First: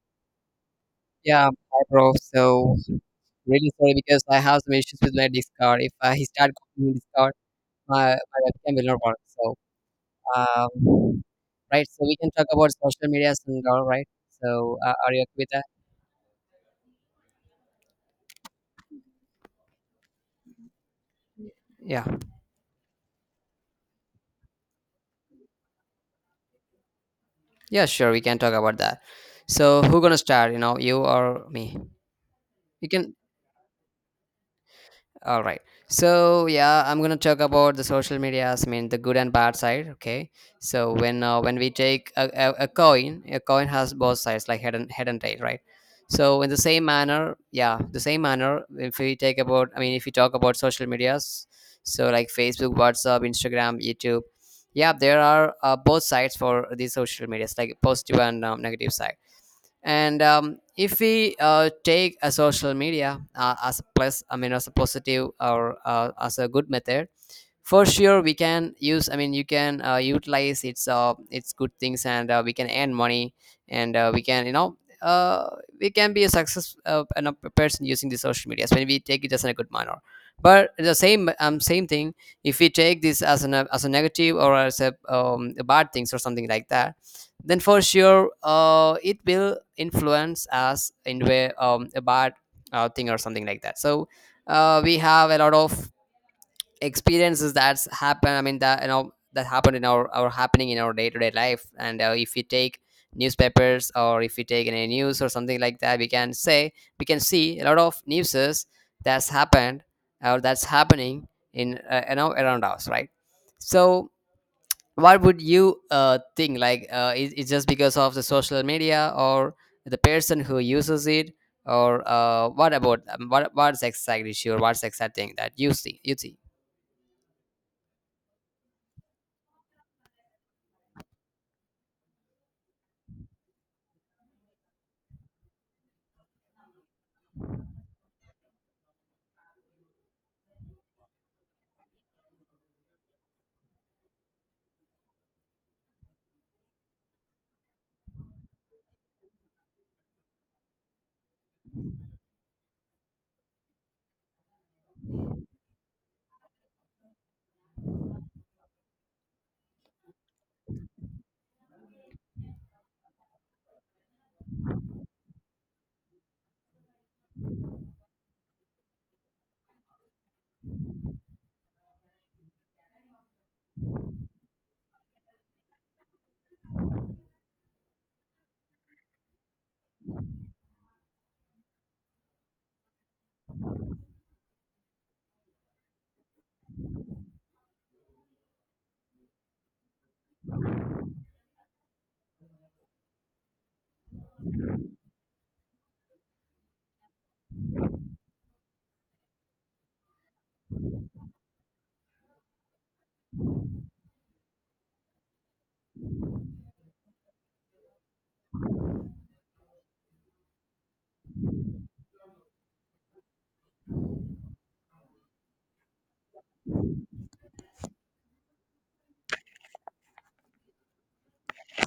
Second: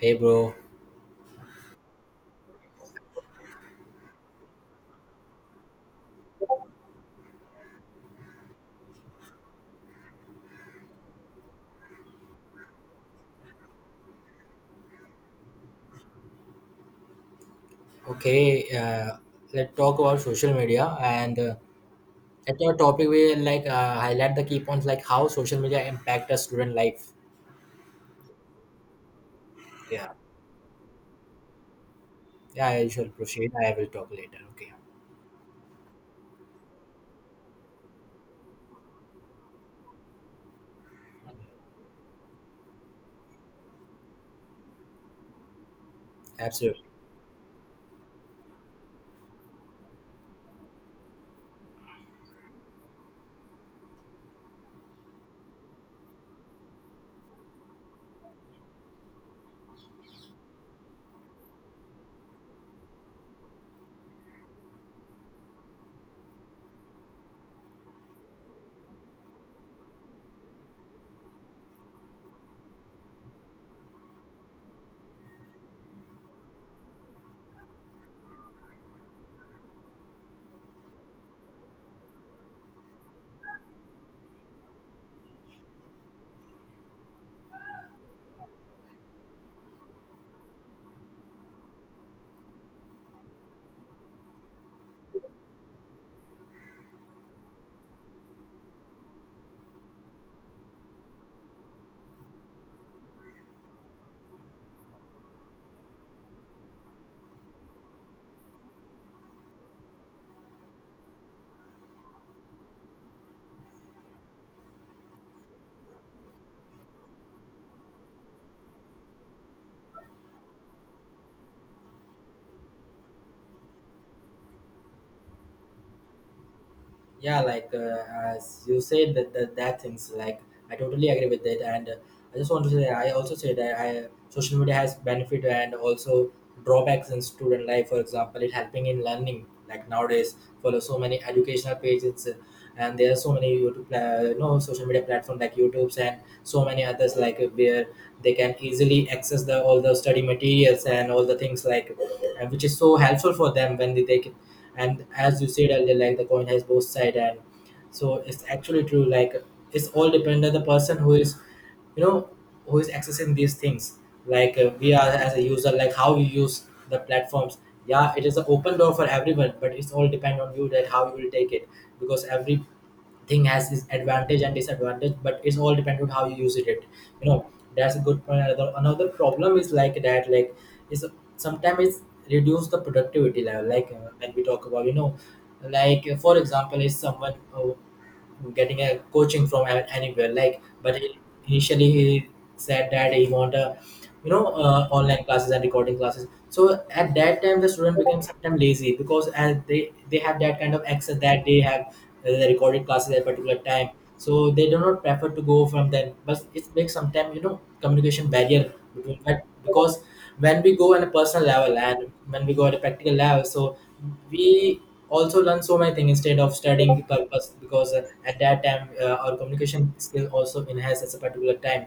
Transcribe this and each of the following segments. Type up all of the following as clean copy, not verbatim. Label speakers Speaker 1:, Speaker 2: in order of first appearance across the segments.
Speaker 1: Hey bro,
Speaker 2: Yeah, hi bro. So really sorry because I have some issues with my Discord. If He start copying Discord, my webcam will not work. Um, right. So we can talk about social medias and all right. So are you okay with that?
Speaker 1: okay, let's talk about social media and
Speaker 2: Yeah.
Speaker 1: at your topic we like highlight the key points like how social media impact a student life.
Speaker 2: Yeah, sure, we can talk about that. So who
Speaker 1: Yeah,
Speaker 2: gonna start? You know, you or me?
Speaker 1: yeah,
Speaker 2: You
Speaker 1: I shall
Speaker 2: can.
Speaker 1: proceed. I will talk later. Okay,
Speaker 2: All right. So yeah, I'm gonna talk about the social medias. I mean, the good and bad side. Okay. So when we take a coin, a coin has both sides, like head and tail, right? So in the same
Speaker 1: absolutely.
Speaker 2: manner, yeah, the same manner. If we take about, I mean, if we talk about social medias, so like Facebook, WhatsApp, Instagram, YouTube, yeah, there are both sides for these social medias, like positive and negative side. And um, if we uh, take a social media as a plus, I mean as a positive or as a good method, for sure we can use, I mean you can utilize its good things, and we can earn money, and uh we can be a success and a person using the social media when we take it as in a good manner. But the same thing, if we take this as an, as a negative or as a bad things or something like that, then for sure it will influence us in way a bad thing or something like that. So we have a lot of experiences that's happened, I mean that you know that happened in our happening in our day-to-day life. And if you take newspapers or if you take any news or something like that, we can say we can see a lot of newses that's happened or that's happening in you know around us, right? So what would you think, like is it just because of the social media or the person who uses it? Or what about what's exactly sure, what's exact thing that you see, you see?
Speaker 1: Yeah, like as you said that things like I totally agree with it and I just want to say I also say that I social media has benefit and also drawbacks in student life. For example, it helping in learning. Like nowadays follow so many educational pages, and there are so many you know, social media platform like YouTube's and so many others, like where they can easily access the all the study materials and all the things, like which is so helpful for them when they and as you said earlier, like the coin has both side. And so it's actually true, like it's all depend on the person who is, you know, who is accessing these things. Like we are as a user, like how you use the platforms. Yeah, it is an open door for everyone, but it's all depend on you that how you will take it, because every thing has its advantage and disadvantage, but it's all dependent on how you use it, you know. That's a good point. Another problem is like that, like is sometimes it's reduce the productivity level, like when we talk about, you know, like for example, is someone getting a coaching from anywhere, like initially he said that he want a, you know, online classes and recording classes. So at that time the student became sometimes lazy, because as they have that kind of access, that they have the recording classes at a particular time, so they do not prefer to go from them. But it makes sometimes, you know, communication barrier between that, because when we go on a personal level and when we go at a practical level, so we also learn so many things instead of studying the purpose, because at that time our communication skill also enhanced at a particular time.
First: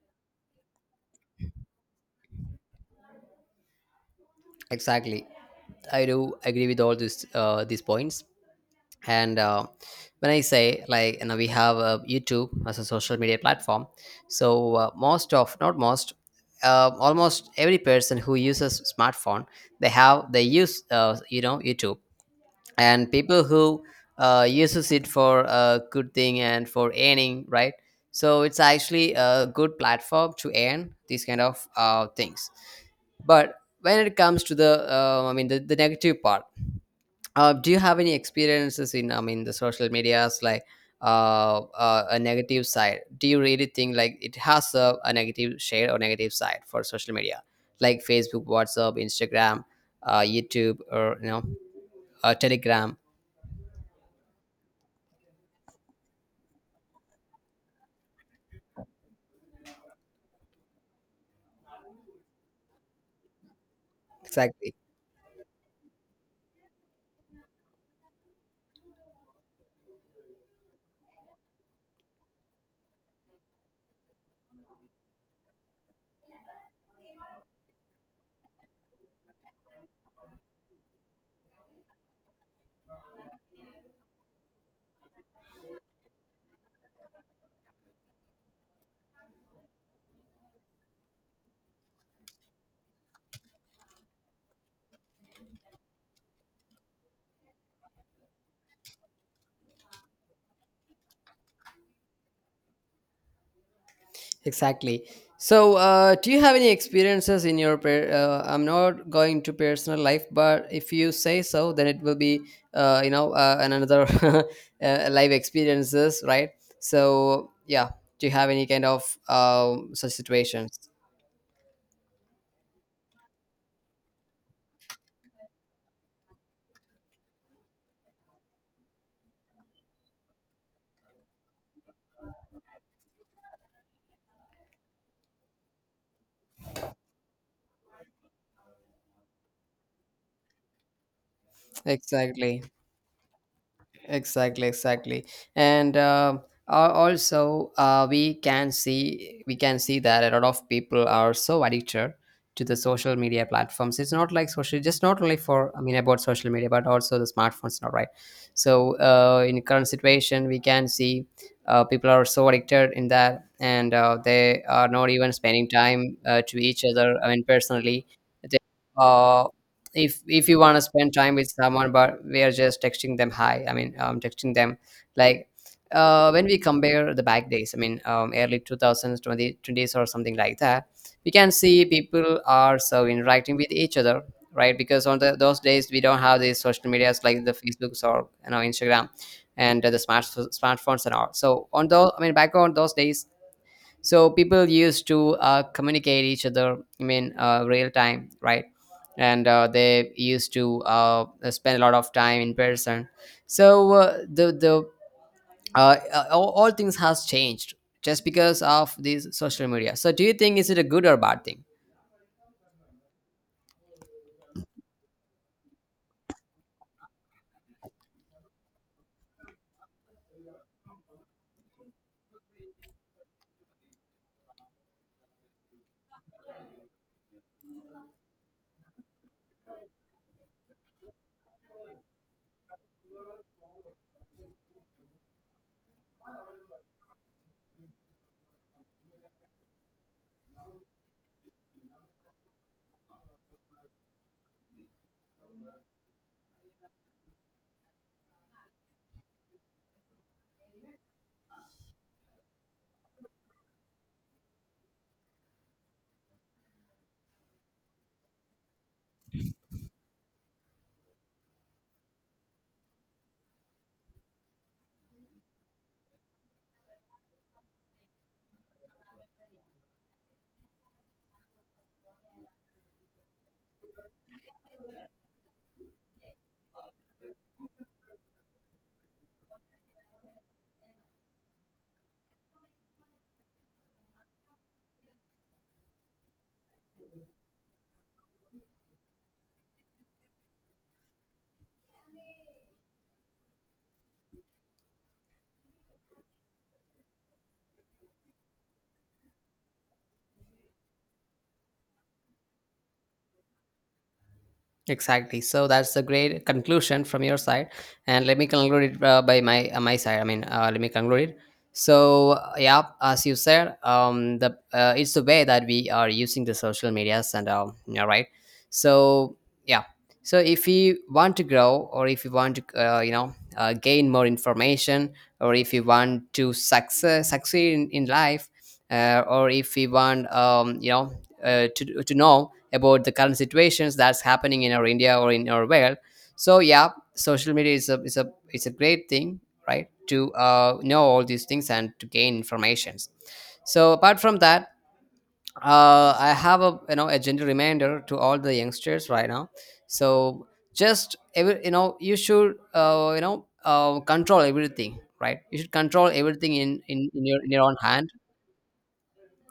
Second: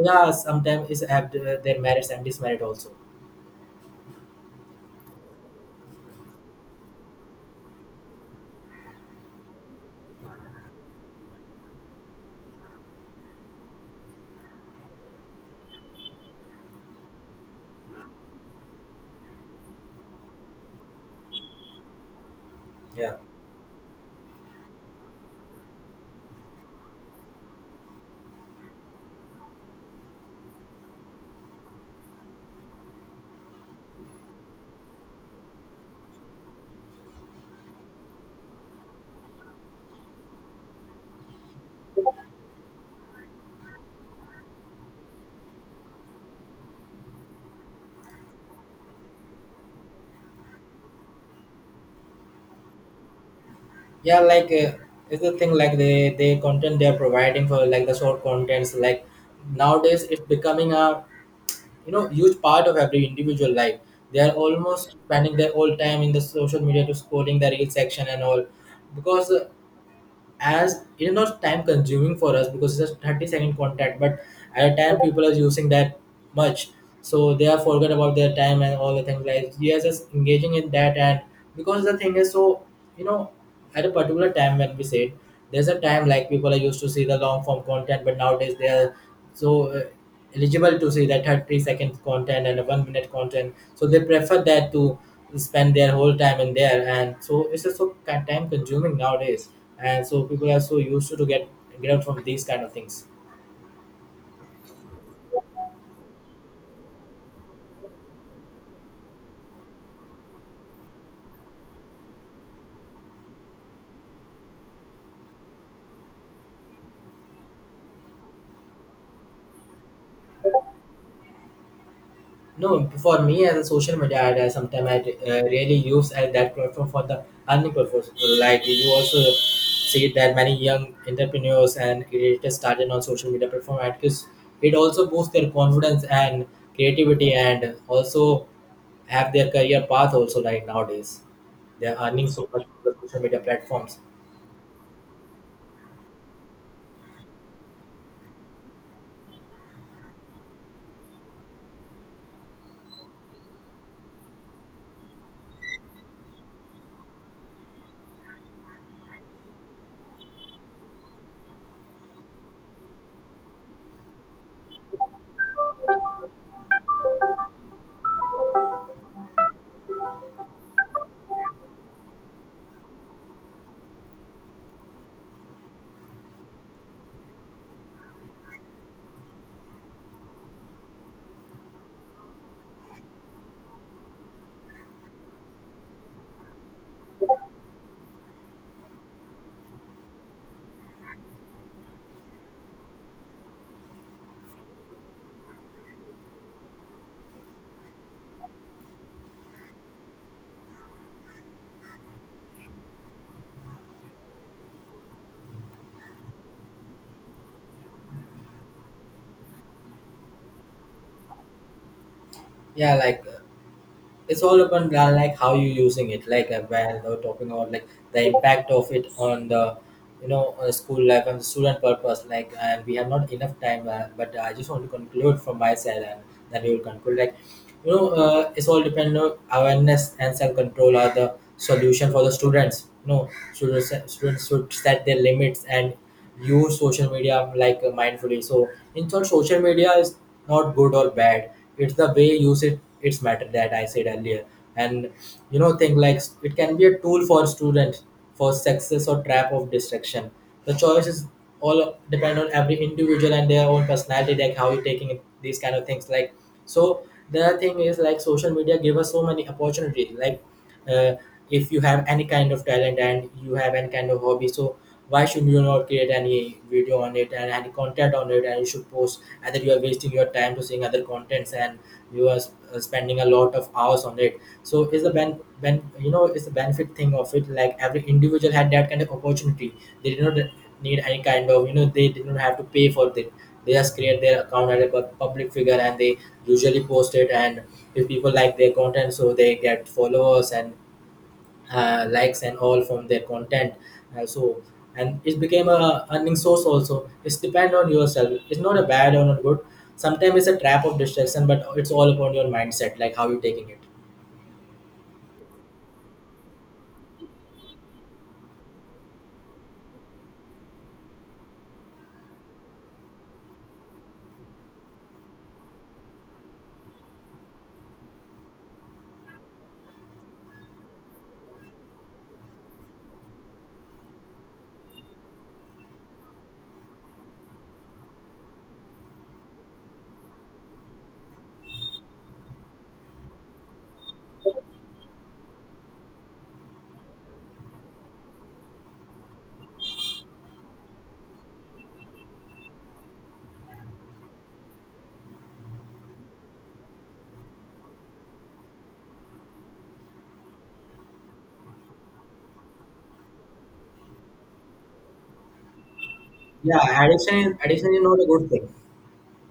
Speaker 1: Yeah, sometimes it's have their merits and dismerit also.
Speaker 2: Exactly. I do agree with all these points. And when I say, like you know, we have YouTube as a social media platform, so most of, not most, almost every person who uses smartphone, they have they use you know YouTube, and
Speaker 1: yeah
Speaker 2: people who uses it for a good thing and for earning, right? So it's actually a good platform to earn these kind of things. But when it comes to the I mean the negative part, do you have any experiences in, I mean the social medias, like a negative side? Do you really think like it has a negative share or negative side for social media, like Facebook, WhatsApp, Instagram, YouTube, or you know, Telegram?
Speaker 1: yeah like uh, it's the thing like they content they are providing for, like the short contents, like nowadays it's becoming a, you know, huge part of every individual life. They are
Speaker 2: Exactly.
Speaker 1: almost spending their whole time in the social media to scrolling the reel section and all, because as it is not time consuming for us, because it's a 30-second contact. But at a time people are using that much, so they are forget about their time and all the things, like they are just engaging in that. And because the thing is so, you know, at a particular time when we said there's a time like people are used to see the long form content, but nowadays they are so eligible to see that 30-second content and a 1 minute content, so they prefer that to spend their whole time in there. And so it's just so time consuming nowadays. And so people are so used to get out from these kind of things.
Speaker 2: Exactly. So, do you have any experiences in your? Per- I'm not going to personal life, but if you say so, then it will be, you know, an- another live experiences, right? So, yeah. Do you have any kind of such situations?
Speaker 1: No, for me, as a social media ad, I sometimes I really use that platform for the earning purpose, like you also see that many young entrepreneurs and creators started on social media platform ad, because it also boosts their confidence and creativity, and also have their career path also, like nowadays they're earning so much
Speaker 2: Exactly.
Speaker 1: from the social media platforms.
Speaker 2: Exactly, exactly. And al- also we can see that a lot of people are so addicted to the social media platforms. It's not like social, just not only for, I mean about social media, but also the smartphones. Not right. So in current situation we can see people are so addicted in that, and they are not even spending time to each other, I mean personally. They uh, if you want to spend time with someone, but we are just texting them hi, I mean texting them, like when we compare the back days, I mean early 2020 20s or something like that, we can see people are so interacting with each other, right? Because on the, those days we don't have these social medias, like the Facebooks or you know Instagram, and the smartphones and all. So on those, I mean back on those days, so people used to communicate each other, I mean real time, right? And they used to spend a lot of time in person. So all things has changed, just because of these social media. So do you think is it a good or bad thing?
Speaker 1: Yeah, like it's all upon like how you using it. Like when we're talking about like the impact of it on the, you know, school life and student purpose, like, and we have not enough time, but I just want to conclude from my side, and then we will conclude. Like, you know, it's all depend on awareness and self-control are the solution for the students, you know. Students should set their limits and use social media like mindfully. So in short, social media is not good or bad. It's the way you use it. It's matter that I said earlier. And, you know, think like it can be a tool for students for success or trap of distraction. The choice is all depend on every individual and their own personality, like how you're taking it, these kind of things. Like, so, the thing is like social media give us so many opportunities. Like uh, if you have any kind of talent and you have any kind of hobby, so why should you not create any video on it and any content on it, and you should post? Either you are wasting your time to seeing other contents and you are spending a lot of hours on it. So is the ben, you know, is the benefit thing of it, like every individual had that kind of opportunity. They did not need any kind of, you know, they did not have to pay for it. They just create their account as a public figure, and they usually post it. And if people like their content, so they get followers and likes and all from their content. So, and it became a earning source also. It's depend on yourself, it's not a bad or not good. Sometimes it's a trap of distraction, but it's all upon your mindset, like how you're taking it.
Speaker 2: Exactly. So that's a great conclusion from your side, and let me conclude it by my side. I mean, let me conclude it. So yeah, as you said, the it's the way that we are using the social medias, and yeah, right. So yeah, so if you want to grow, or if you want to gain more information, or if you want to success, succeed in life, or if you want to know about the current situations that's happening in our India or in our world, so yeah, social media is a it's a great thing, right, to know all these things and to gain informations. So apart from that, I have, a you know, a gentle reminder to all the youngsters right now. So just every, you know, you should control everything, right? You should control everything
Speaker 1: Yeah,
Speaker 2: in in your own
Speaker 1: addiction is
Speaker 2: hand.
Speaker 1: not a good thing.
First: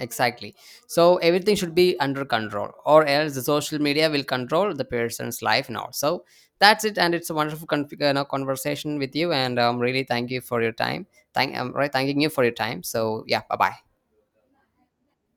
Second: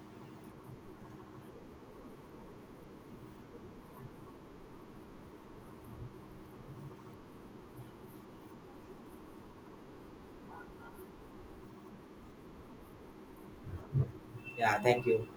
Speaker 2: Exactly. So everything should be under control, or else the social media will control the person's life now. So that's it, and it's a wonderful con- you know, conversation with you, and really thank you for your time. Thank, I'm right, thanking you for your time. So yeah, bye bye.
Speaker 1: Yeah, thank you.